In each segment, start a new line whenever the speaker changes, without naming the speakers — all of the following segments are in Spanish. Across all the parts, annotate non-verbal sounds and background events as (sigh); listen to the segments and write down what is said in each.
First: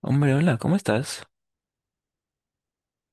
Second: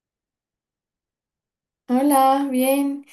Hombre, hola, ¿cómo estás?
Hola, bien.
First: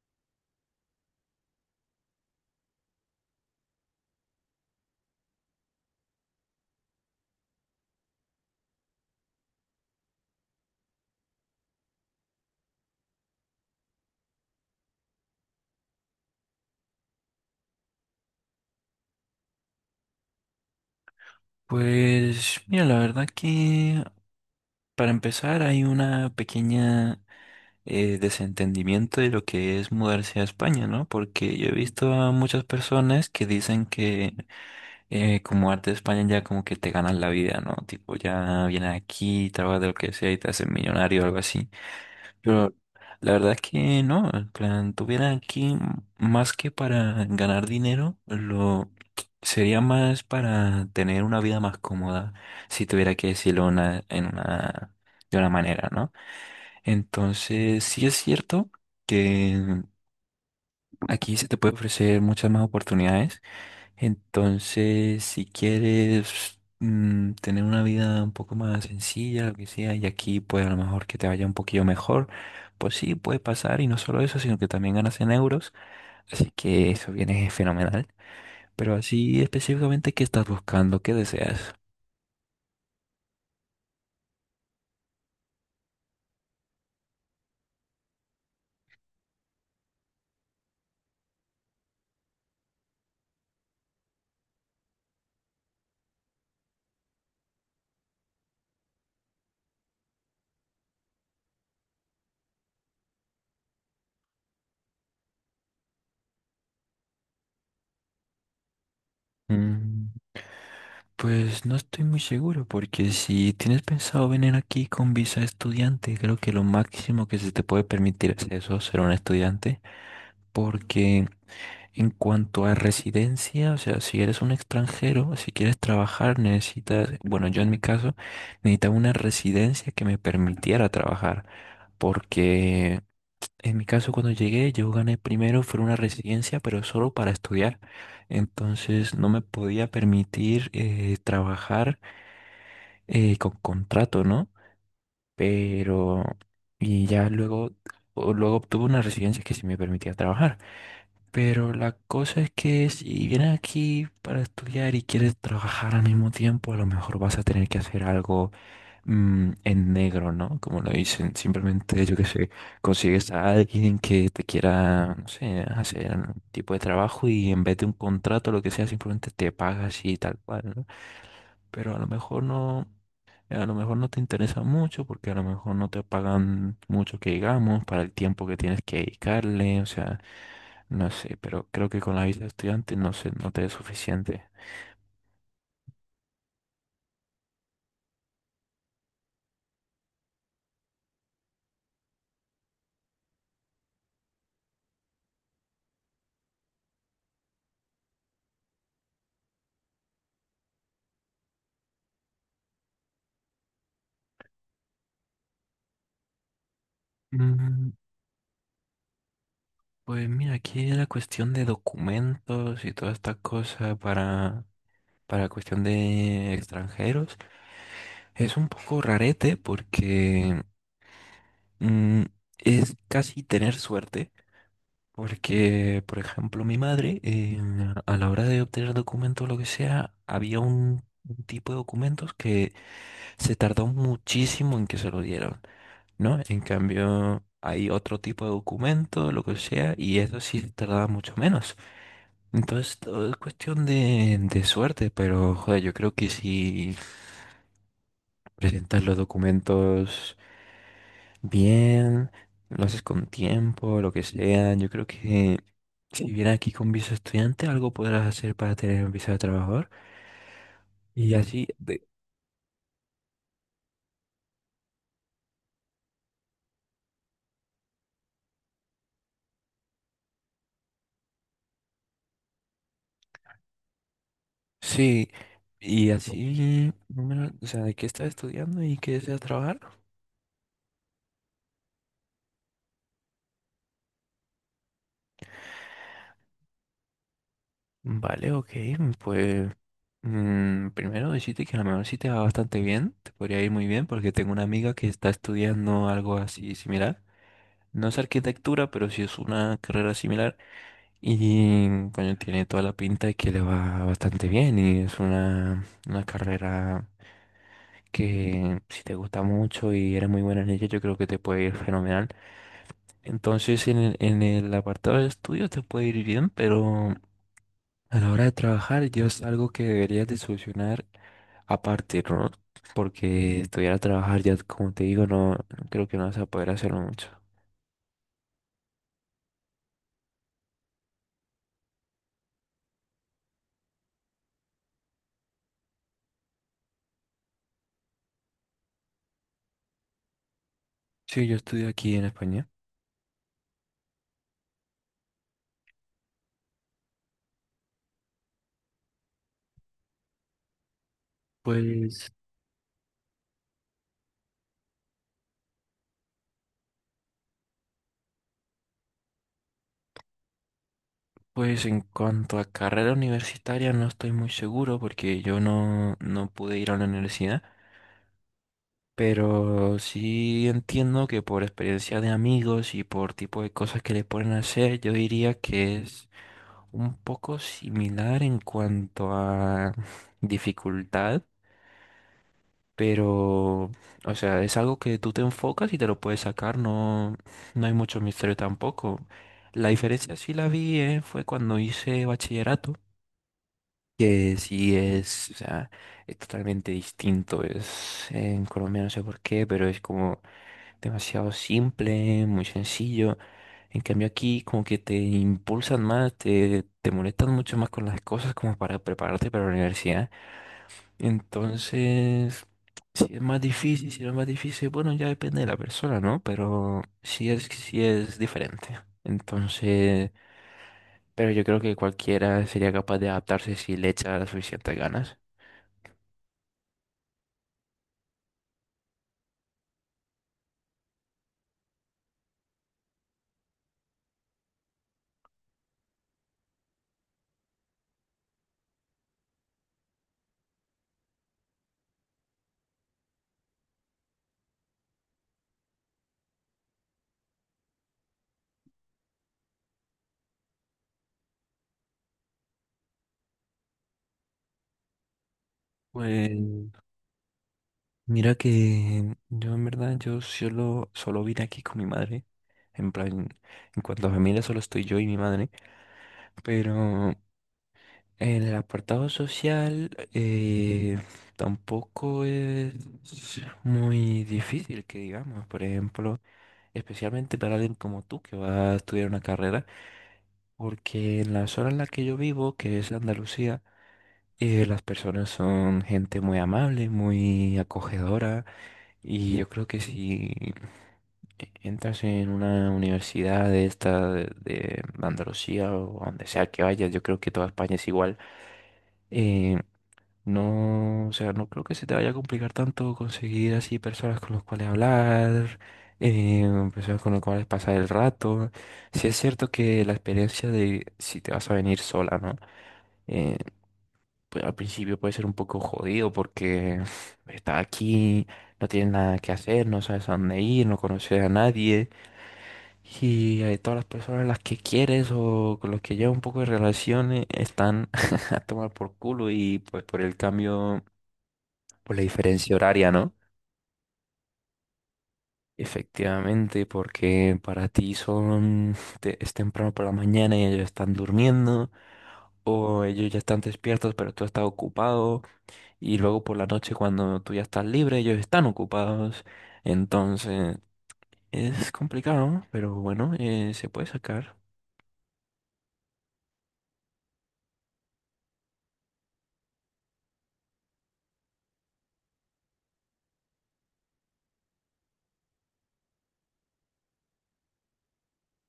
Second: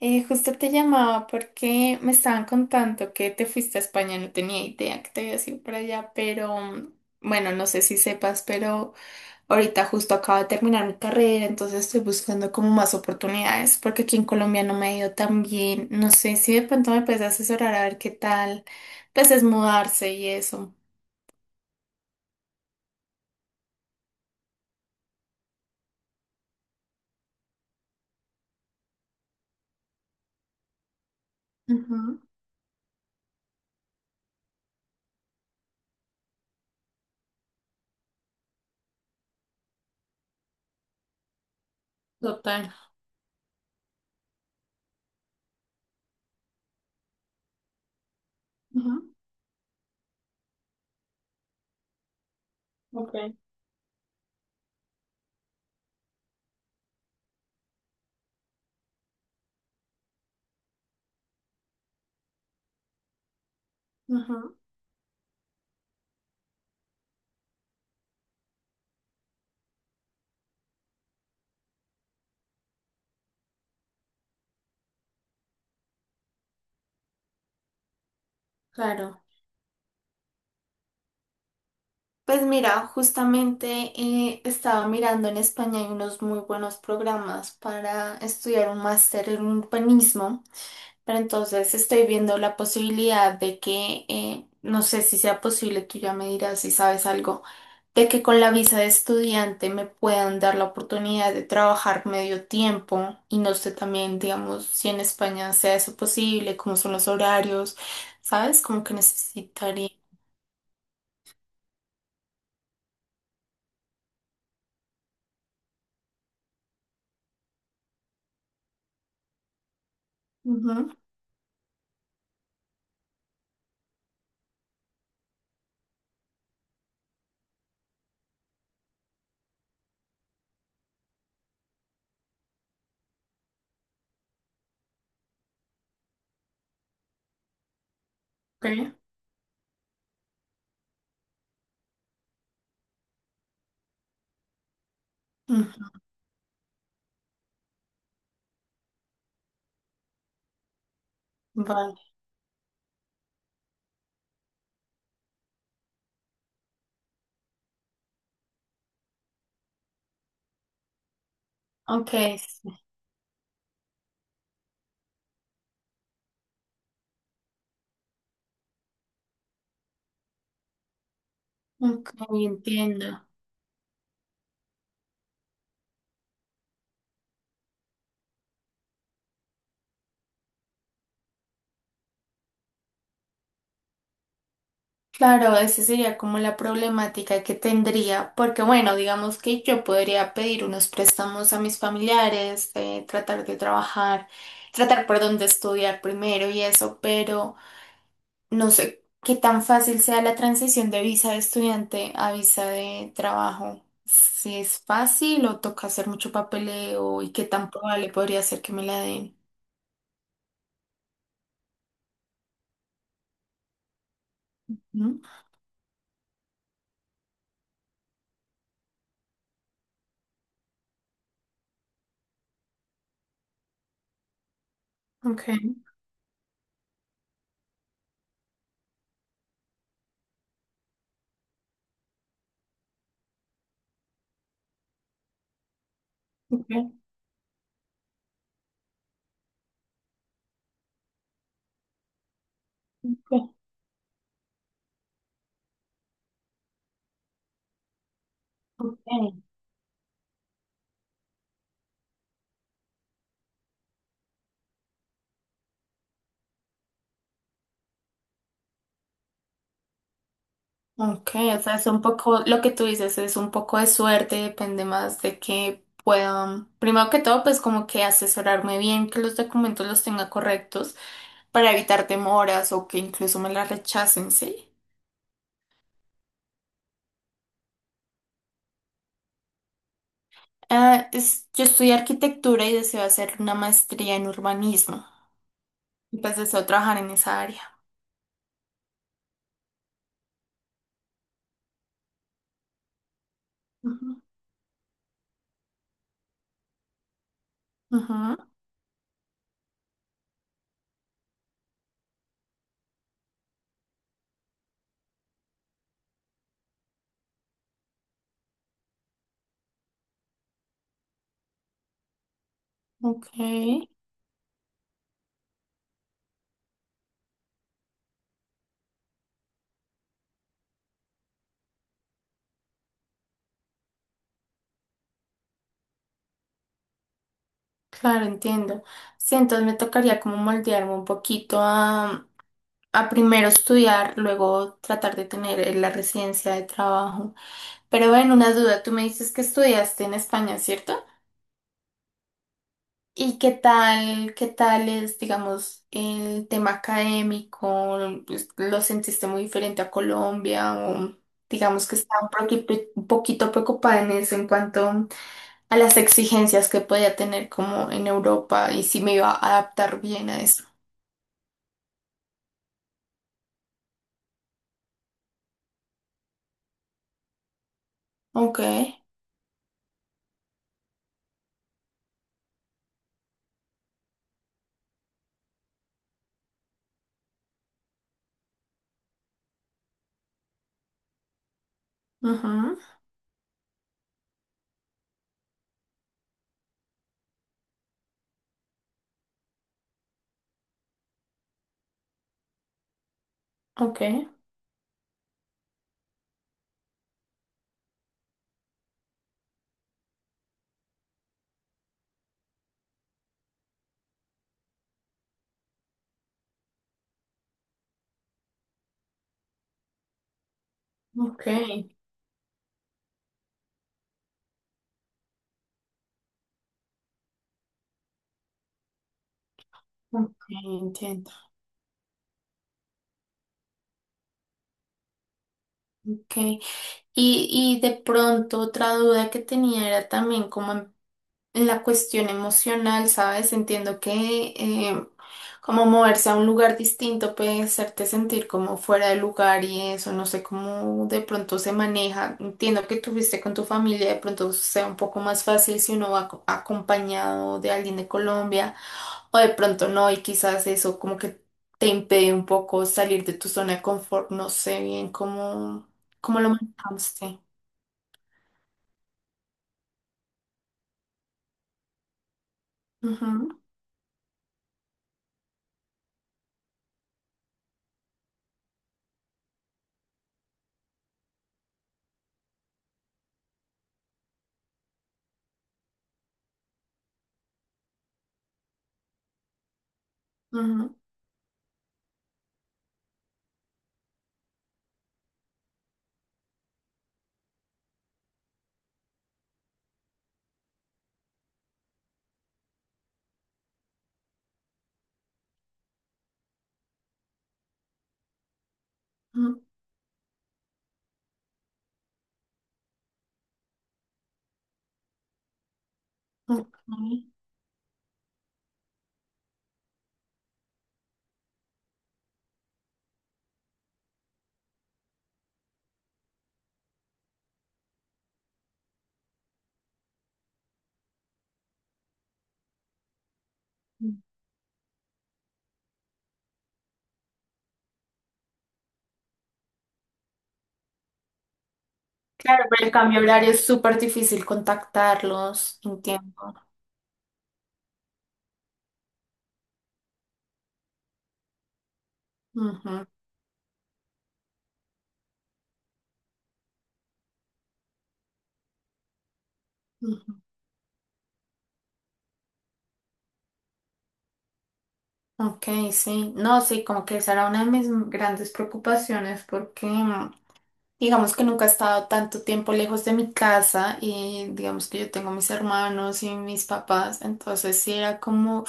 Justo te llamaba porque me estaban contando que te fuiste a España, no tenía idea que te habías ido para allá, pero bueno, no sé si sepas, pero ahorita justo acabo de terminar mi carrera, entonces estoy buscando como más oportunidades porque aquí en Colombia no me ha ido tan bien. No sé si de pronto me puedes asesorar a ver qué tal, pues es mudarse y eso.
Pues mira, la verdad que para empezar hay una pequeña desentendimiento de lo que es mudarse a España, ¿no? Porque yo he visto
Ujú.
a muchas personas que dicen que como arte de España ya como que te ganas la vida, ¿no? Tipo, ya vienes aquí, trabajas de lo que sea y te haces millonario o algo así.
Total.
Pero la verdad es que no, en plan, tuviera aquí más que para ganar dinero, lo
Ujú.
sería más para tener una vida más cómoda, si tuviera
Ok.
que decirlo una, en una, de una manera, ¿no? Entonces, sí es cierto que aquí se te puede ofrecer muchas más oportunidades.
Ujú.
Entonces, si quieres tener una vida un poco más sencilla, lo que sea, y aquí pues a lo mejor que te vaya un poquillo mejor, pues sí, puede pasar, y no solo eso, sino que también ganas en euros, así que eso viene (laughs) fenomenal. Pero
Claro.
así específicamente, ¿qué estás buscando? ¿Qué deseas?
Pues mira, justamente estaba mirando en España hay unos muy buenos programas para estudiar un máster en urbanismo, pero entonces estoy viendo la posibilidad de que, no sé si sea posible, tú ya me dirás si sabes algo, de que con la visa de estudiante me puedan dar la oportunidad de trabajar medio tiempo y no sé también, digamos, si en España sea eso posible, cómo son los horarios, ¿sabes? Como que necesitaría.
Mm, Pues no estoy muy seguro, porque si tienes pensado venir aquí con visa estudiante, creo que lo máximo que se te puede permitir es eso, ser un estudiante,
Ujú.
porque en cuanto a residencia, o sea, si eres un extranjero, si quieres trabajar, necesitas, bueno, yo en mi caso, necesitaba una residencia que me permitiera trabajar, porque en mi caso cuando llegué, yo gané primero, fue una residencia, pero solo para estudiar,
Ok.
entonces no me podía permitir trabajar con contrato, ¿no?
Ujú.
Pero, y ya luego, luego obtuve una residencia que sí me permitía trabajar. Pero la
Vale.
cosa es que si vienes aquí para estudiar y quieres trabajar al mismo tiempo, a lo mejor vas a tener que hacer algo en negro, ¿no? Como lo dicen, simplemente,
Ok.
yo qué sé,
Sí.
consigues a alguien que te quiera, no sé, hacer un tipo de trabajo y en vez de un contrato, lo que sea, simplemente te pagas y tal cual, ¿no? Pero a lo
Ok,
mejor no,
entiendo.
a lo mejor no te interesa mucho porque a lo mejor no te pagan mucho que digamos para el tiempo que tienes que dedicarle, o sea. No sé, pero creo que con la visa de estudiante no sé, no te es suficiente.
Claro, esa sería como la problemática que tendría, porque bueno, digamos que yo podría pedir unos préstamos a mis familiares, tratar de trabajar, tratar, perdón, de estudiar primero y eso, pero no sé qué tan fácil sea la transición de visa de estudiante a visa de trabajo. Si es fácil o toca hacer mucho papeleo y qué tan
Mm,
probable podría ser que me la den.
Pues mira, aquí la cuestión de documentos y toda esta cosa
¿Mm?
para cuestión de extranjeros es un poco rarete porque mm, es casi tener suerte.
Ok.
Porque, por ejemplo, mi madre, a la hora de obtener documentos o lo que sea, había un tipo de documentos que se tardó muchísimo en que se lo dieron. ¿No? En
Ok.
cambio, hay otro tipo de documento, lo que sea, y eso sí tardaba mucho menos. Entonces, todo es
Ok.
cuestión de suerte, pero joder, yo creo que si presentas los
Ok.
documentos bien, lo haces con tiempo, lo que sea, yo creo que si vienes aquí con visa estudiante, algo podrás hacer para tener visa de trabajador.
Ok,
Y
o
así,
sea, es
de,
un poco, lo que tú dices es un poco de suerte, depende más de que puedan, primero que todo, pues como que asesorarme bien, que los documentos los tenga correctos para evitar demoras o que incluso me las rechacen, ¿sí?
sí, y así, no, o sea, de qué estás estudiando y qué deseas trabajar.
Ah, yo estudié arquitectura y deseo hacer una maestría en urbanismo, y pues deseo trabajar en esa área.
Vale, ok, pues primero decirte que a lo mejor sí te va bastante bien, te podría ir muy bien
Ujú.
porque tengo una amiga que está estudiando algo así similar, no es
Ujú.
arquitectura, pero sí es una carrera similar y coño, tiene toda la pinta de que le va bastante bien y es una carrera que si te gusta mucho y eres muy buena en ella, yo creo que te puede ir fenomenal.
Ok.
Entonces en el apartado de estudios te puede ir bien, pero a la hora de trabajar, yo es algo que deberías de solucionar aparte, ¿no? Porque estudiar a trabajar, ya como te digo, no creo que no vas a poder hacerlo mucho.
Claro, entiendo. Sí, entonces me tocaría como moldearme un poquito a primero estudiar, luego tratar de tener la residencia de trabajo. Pero bueno, una duda, tú me dices que estudiaste en España, ¿cierto?
Sí, yo estudio aquí en España.
¿Y qué tal es, digamos, el tema académico? Pues, ¿lo sentiste muy diferente a Colombia? O digamos que estaba
Pues,
un poquito preocupada en eso en cuanto a las exigencias que podía tener como en Europa y si me iba a adaptar bien a eso.
pues en cuanto a carrera universitaria, no estoy muy seguro porque yo no, no pude ir a la universidad.
Ok.
Pero sí entiendo que por experiencia de amigos y por tipo de cosas que le pueden hacer, yo diría que es un poco similar en cuanto a (laughs) dificultad,
Ujú.
pero, o sea, es algo que tú te enfocas y te lo puedes sacar, no, no hay mucho misterio tampoco. La diferencia sí la vi, fue cuando hice bachillerato,
Ok.
que sí es, o sea, es totalmente distinto. Es, en Colombia no sé por qué, pero es como demasiado simple, muy sencillo. En cambio aquí como que te impulsan más, te molestan mucho más con las cosas como para prepararte para la universidad.
Ok.
Entonces, si es más difícil, si no es más difícil, bueno, ya depende de la persona, ¿no? Pero sí es diferente. Entonces,
Ok, entiendo.
pero yo creo que cualquiera sería capaz de adaptarse si le echa las suficientes ganas.
Okay. Y de pronto otra duda que tenía era también como en la cuestión emocional, ¿sabes? Entiendo que como moverse a un lugar distinto puede hacerte sentir como fuera de lugar y eso, no sé cómo de pronto se maneja. Entiendo que tuviste con tu familia, de pronto sea un poco más fácil si uno va acompañado de alguien de Colombia. O de pronto no, y quizás eso como que te impide un poco salir de tu zona de confort. No sé bien cómo lo
Pues
manejaste.
mira que yo en verdad yo solo, solo vine aquí con mi madre. En plan,
Ujú.
en cuanto a familia solo estoy yo y mi madre. Pero en el apartado social tampoco es muy difícil que digamos. Por ejemplo, especialmente para alguien como tú que va a estudiar una carrera.
Ujú.
Porque en la zona en la que yo vivo, que es Andalucía, las personas son gente muy amable, muy acogedora. Y yo creo que si entras en una universidad de esta de Andalucía o a donde sea que vayas, yo creo que toda España es igual.
Ujú.
Eh, no, o sea, no creo que se te vaya a complicar tanto conseguir así personas con las cuales hablar, eh, personas
Ok.
con las cuales pasar el rato. Sí es cierto que la experiencia de si te vas a venir sola, ¿no? Eh, pues, al principio puede ser un poco jodido porque (sighs) estás aquí, no tienes nada que hacer, no sabes a dónde ir, no conoces a nadie y todas las personas a las que quieres o con las que llevas un poco de relaciones están (laughs) a tomar por culo y pues por el cambio, por la
Claro,
diferencia
pero el
horaria,
cambio
¿no?
horario es súper difícil contactarlos, entiendo.
Efectivamente, porque para ti son, (sighs) es temprano por la mañana y ellos están durmiendo
Ujú.
o ellos ya están despiertos pero tú estás ocupado. Y luego por la noche cuando tú ya estás libre, ellos están ocupados.
Ujú.
Entonces es complicado, ¿no? Pero bueno, se puede sacar.
Ok, sí. No, sí, como que esa era una de mis grandes preocupaciones porque digamos que nunca he estado tanto tiempo lejos de mi casa y digamos que yo tengo mis hermanos y mis papás, entonces sí era como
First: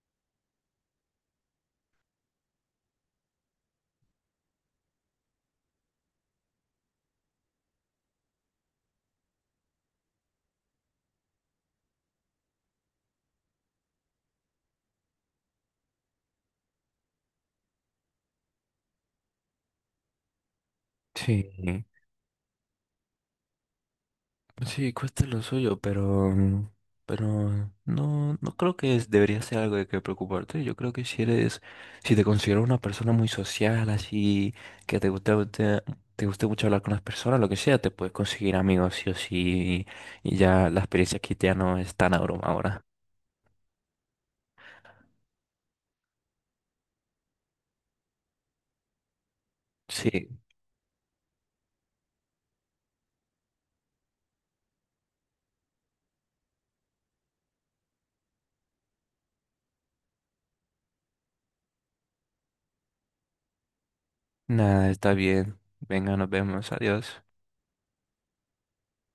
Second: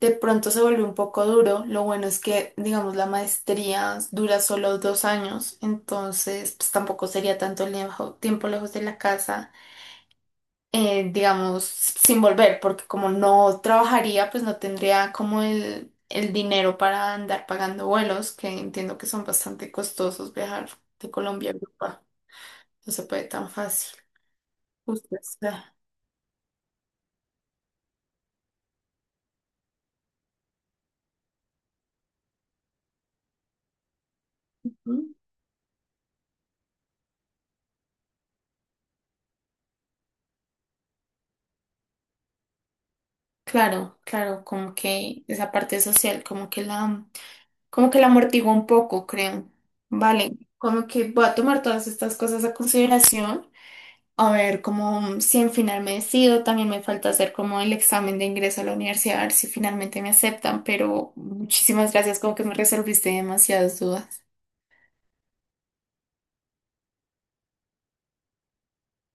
de pronto se volvió un poco duro. Lo bueno es que, digamos, la maestría dura solo 2 años, entonces pues tampoco sería tanto tiempo lejos de la casa, digamos, sin volver, porque como no trabajaría, pues no tendría como el dinero para andar pagando vuelos, que entiendo que son bastante costosos viajar de
Sí,
Colombia a Europa. No se puede tan fácil.
sí,
Justo
cuesta lo
está.
suyo, pero, pero no, no creo que debería ser algo de que preocuparte. Yo creo que si eres, si te considero una persona muy social, así, que te
Ujú.
gusta, te guste mucho hablar con las personas, lo que sea, te puedes conseguir amigos sí o sí, y ya la experiencia aquí ya no es tan abrumadora.
Claro, claro, como que esa parte social, como que la amortigua un poco, creo. Vale,
Sí,
como que voy a tomar todas estas cosas a consideración, a ver como si en final me decido, también me falta hacer como el examen de ingreso a la universidad, a ver si finalmente me aceptan, pero muchísimas gracias, como que me resolviste demasiadas dudas.
nada, está bien. Venga, nos vemos. Adiós.